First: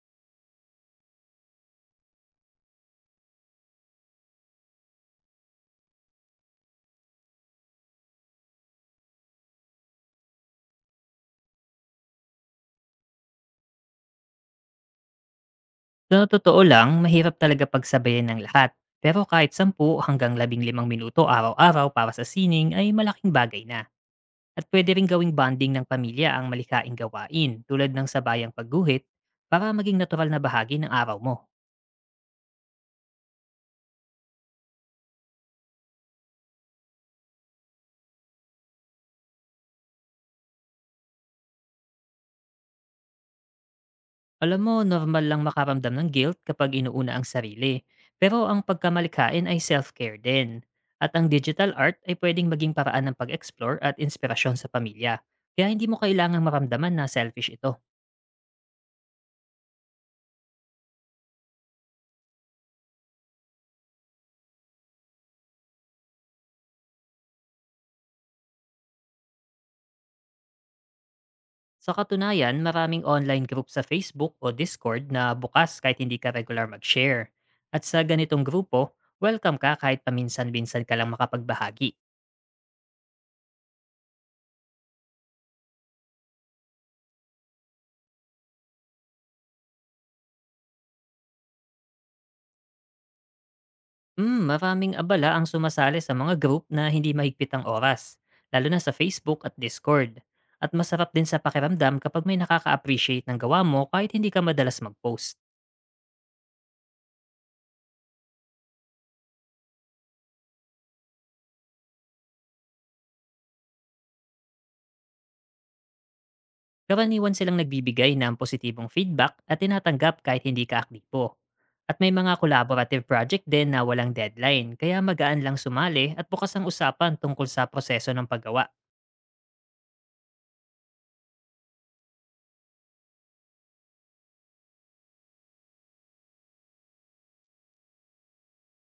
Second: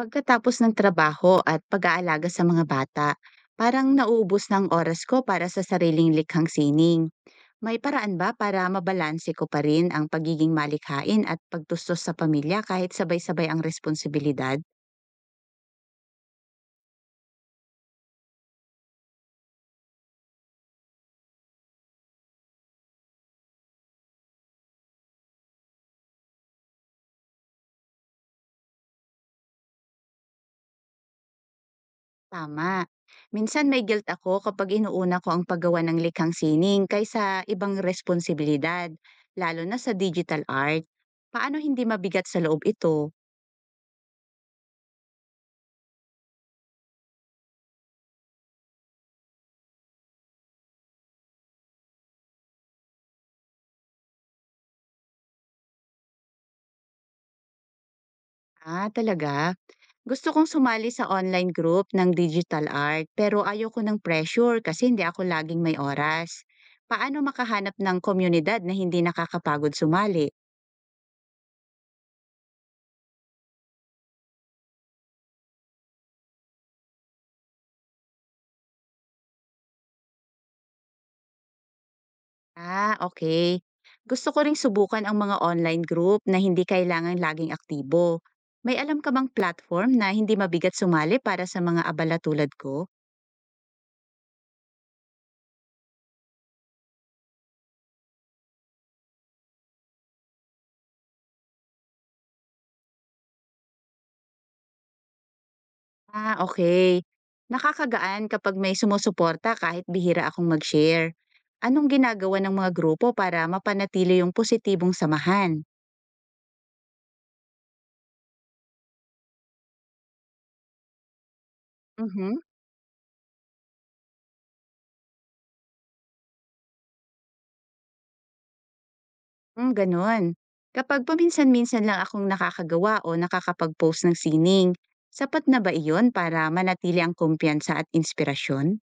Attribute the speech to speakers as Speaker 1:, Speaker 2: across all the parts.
Speaker 1: Pagkatapos ng trabaho at pag-aalaga sa mga bata, parang nauubos ng oras ko para sa sariling likhang sining. May paraan ba para mabalanse ko pa rin ang pagiging malikhain at pagtustos sa pamilya kahit sabay-sabay ang responsibilidad?
Speaker 2: Sa totoo lang, mahirap talaga pagsabayan ng lahat. Pero kahit 10 hanggang 15 minuto araw-araw para sa sining ay malaking bagay na. At pwede rin gawing bonding ng pamilya ang malikaing gawain tulad ng sabayang pagguhit para maging natural na bahagi ng araw mo.
Speaker 1: Tama. Minsan may guilt ako kapag inuuna ko ang paggawa ng likhang sining kaysa ibang responsibilidad, lalo na sa digital art. Paano hindi mabigat sa loob ito?
Speaker 2: Alam mo, normal lang makaramdam ng guilt kapag inuuna ang sarili. Pero ang pagkamalikain ay self-care din. At ang digital art ay pwedeng maging paraan ng pag-explore at inspirasyon sa pamilya. Kaya hindi mo kailangang maramdaman na selfish ito.
Speaker 1: Ah, talaga? Gusto kong sumali sa online group ng digital art pero ayoko ng pressure kasi hindi ako laging may oras. Paano makahanap ng komunidad na hindi nakakapagod sumali?
Speaker 2: Sa katunayan, maraming online group sa Facebook o Discord na bukas kahit hindi ka regular mag-share. At sa ganitong grupo, welcome ka kahit paminsan-minsan ka lang makapagbahagi.
Speaker 1: Ah, okay. Gusto ko ring subukan ang mga online group na hindi kailangan laging aktibo. May alam ka bang platform na hindi mabigat sumali para sa mga abala tulad ko?
Speaker 2: Maraming abala ang sumasali sa mga group na hindi mahigpit ang oras, lalo na sa Facebook at Discord. At masarap din sa pakiramdam kapag may nakaka-appreciate ng gawa mo kahit hindi ka madalas mag-post.
Speaker 1: Ah, okey. Nakakagaan kapag may sumusuporta kahit bihira akong mag-share. Anong ginagawa ng mga grupo para mapanatili yung positibong samahan?
Speaker 2: Karaniwan silang nagbibigay ng positibong feedback at tinatanggap kahit hindi ka aktibo. At may mga
Speaker 1: Mhm,
Speaker 2: collaborative project din na walang deadline, kaya magaan lang sumali at bukas ang usapan tungkol sa proseso ng paggawa.
Speaker 1: hmm, gano'n. Kapag paminsan-minsan lang akong nakakagawa o nakakapag-post ng sining, sapat na ba iyon para manatili ang kumpiyansa at inspirasyon?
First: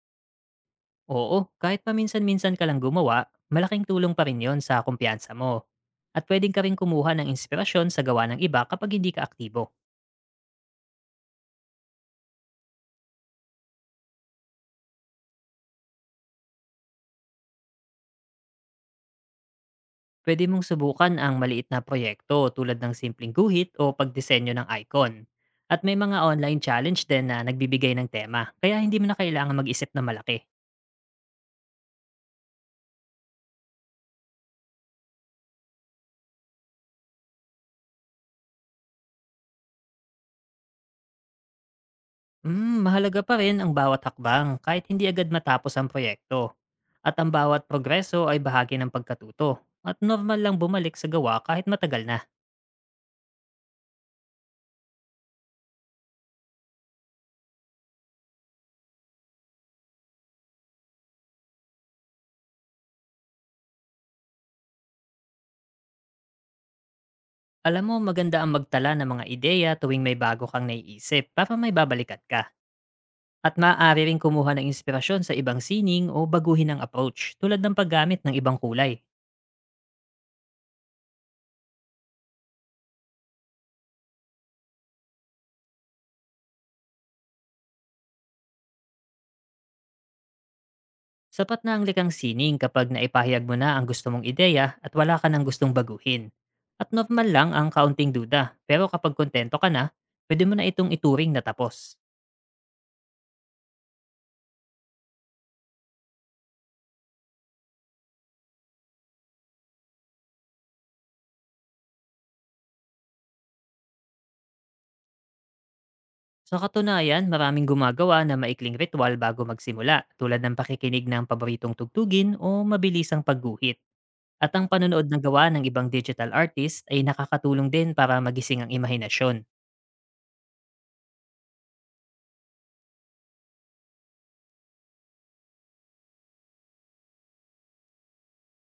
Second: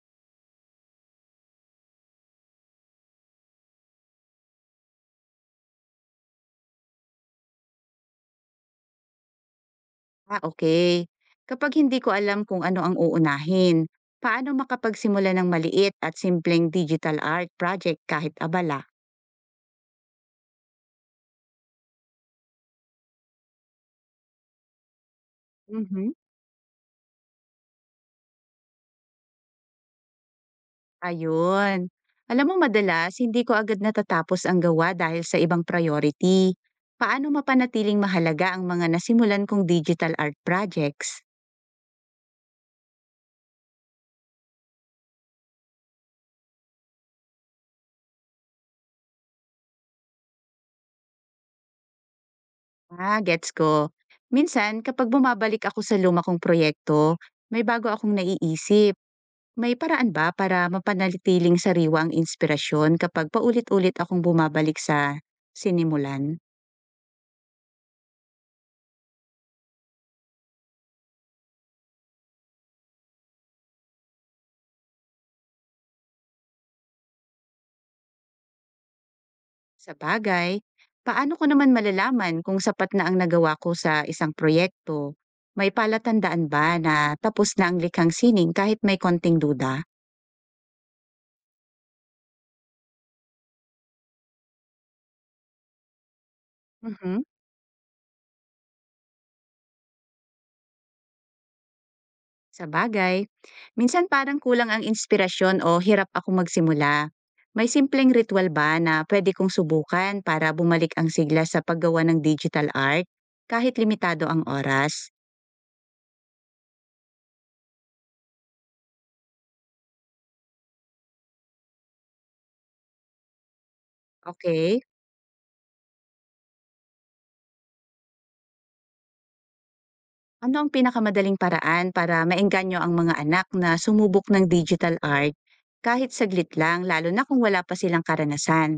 Speaker 2: Oo, kahit paminsan-minsan ka lang gumawa, malaking tulong pa rin yon sa kumpiyansa mo. At pwedeng ka rin kumuha ng inspirasyon sa gawa ng iba kapag hindi ka aktibo.
Speaker 1: Ah, okay. Kapag hindi ko alam kung ano ang uunahin, paano makapagsimula ng maliit at simpleng digital art project kahit abala?
Speaker 2: Pwede mong subukan ang maliit na proyekto tulad ng simpleng guhit o pagdisenyo ng icon. At may
Speaker 1: Mhm.
Speaker 2: mga online challenge din na nagbibigay ng tema, kaya hindi mo na kailangan mag-isip na malaki.
Speaker 1: Ayun. Alam mo madalas, hindi ko agad natatapos ang gawa dahil sa ibang priority. Paano mapanatiling mahalaga ang mga nasimulan kong digital art projects?
Speaker 2: Mahalaga pa rin ang bawat hakbang kahit hindi agad matapos ang proyekto. At ang bawat progreso ay bahagi ng pagkatuto. At normal lang bumalik sa gawa kahit matagal na.
Speaker 1: Ah, gets ko. Minsan, kapag bumabalik ako sa luma kong proyekto, may bago akong naiisip. May paraan ba para mapanatiling sariwa ang inspirasyon kapag paulit-ulit akong bumabalik sa sinimulan?
Speaker 2: Alam mo, maganda ang magtala ng mga ideya tuwing may bago kang naiisip para may babalikat ka. At maaari ring kumuha ng inspirasyon sa ibang sining o baguhin ang approach tulad ng paggamit ng ibang kulay.
Speaker 1: Sa bagay, paano ko naman malalaman kung sapat na ang nagawa ko sa isang proyekto? May palatandaan ba na tapos na ang likhang sining kahit may konting duda?
Speaker 2: Sapat na ang likang sining kapag naipahayag mo na ang gusto mong ideya at wala ka ng gustong baguhin. At
Speaker 1: Mhm.
Speaker 2: normal lang ang kaunting duda, pero kapag kontento ka na, pwede mo na itong ituring na tapos.
Speaker 1: Sa bagay, minsan parang kulang ang inspirasyon o hirap ako magsimula. May simpleng ritual ba na pwede kong subukan para bumalik ang sigla sa paggawa ng digital art kahit limitado ang oras?
Speaker 2: Sa katunayan, maraming gumagawa na maikling ritual bago magsimula tulad ng pakikinig ng paboritong tugtugin o mabilisang pagguhit. At ang
Speaker 1: Okay.
Speaker 2: panonood ng gawa ng ibang digital artist ay nakakatulong din para magising ang imahinasyon.
Speaker 1: Ano ang pinakamadaling paraan para maengganyo ang mga anak na sumubok ng digital art kahit saglit lang, lalo na kung wala pa silang karanasan?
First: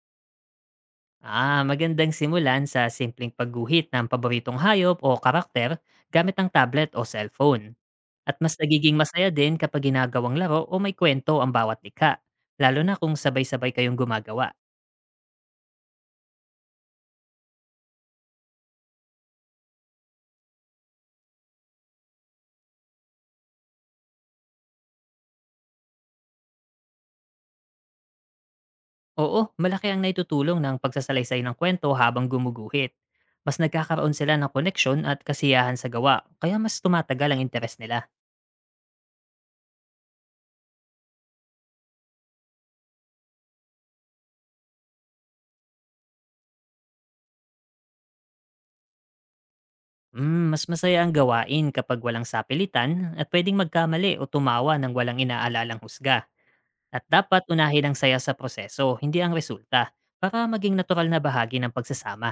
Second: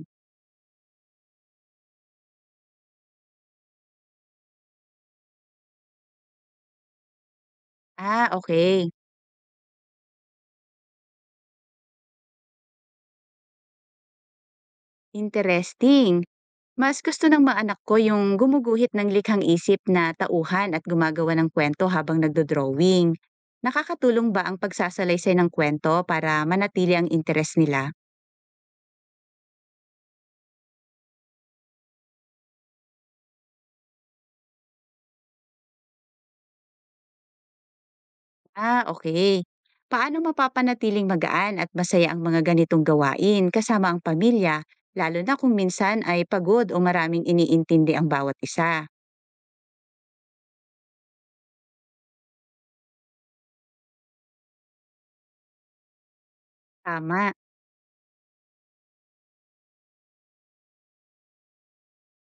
Speaker 2: Ah, magandang simulan sa simpleng pagguhit ng paboritong hayop o karakter gamit ang tablet o cellphone.
Speaker 1: Ah,
Speaker 2: At mas
Speaker 1: okay.
Speaker 2: nagiging masaya din kapag ginagawang laro o may kwento ang bawat likha, lalo na kung sabay-sabay kayong gumagawa.
Speaker 1: Interesting. Mas gusto ng mga anak ko yung gumuguhit ng likhang isip na tauhan at gumagawa ng kwento habang nagdo-drawing. Nakakatulong ba ang pagsasalaysay ng kwento para manatili ang interes nila?
Speaker 2: Oo, malaki ang naitutulong ng pagsasalaysay ng kwento habang gumuguhit. Mas nagkakaroon sila ng koneksyon at kasiyahan sa gawa, kaya mas tumatagal ang interes nila.
Speaker 1: Ah, okay. Paano mapapanatiling magaan at masaya ang mga ganitong gawain kasama ang pamilya, lalo na kung minsan ay pagod o maraming iniintindi ang bawat isa?
Speaker 2: Mas masaya ang gawain kapag walang sapilitan at pwedeng magkamali o tumawa ng walang inaalalang husga. At
Speaker 1: Tama.
Speaker 2: dapat unahin ang saya sa proseso, hindi ang resulta, para maging natural na bahagi ng pagsasama.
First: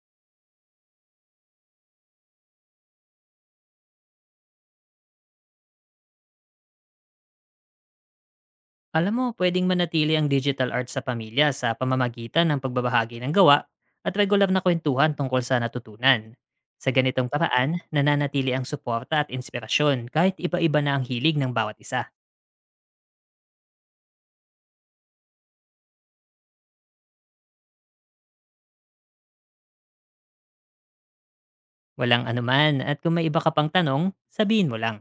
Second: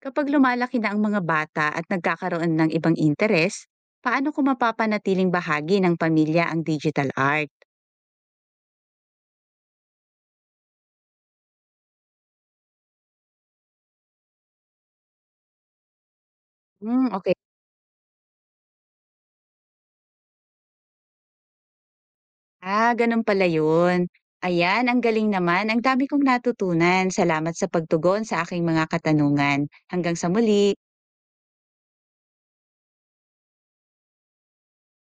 Speaker 1: Kapag lumalaki na ang mga bata at nagkakaroon ng ibang interes, paano ko mapapanatiling bahagi ng pamilya ang digital art?
Speaker 2: Alam mo, pwedeng manatili ang digital art sa pamilya sa pamamagitan ng pagbabahagi ng gawa at regular na kwentuhan tungkol sa natutunan. Sa
Speaker 1: Hmm,
Speaker 2: ganitong
Speaker 1: okay.
Speaker 2: paraan, nananatili ang suporta at inspirasyon kahit iba-iba na ang hilig ng bawat isa.
Speaker 1: Ah, ganun pala yun. Ayan, ang galing naman. Ang dami kong natutunan. Salamat sa pagtugon sa aking mga katanungan. Hanggang sa muli.
Speaker 2: Walang anuman at kung may iba ka pang tanong, sabihin mo lang.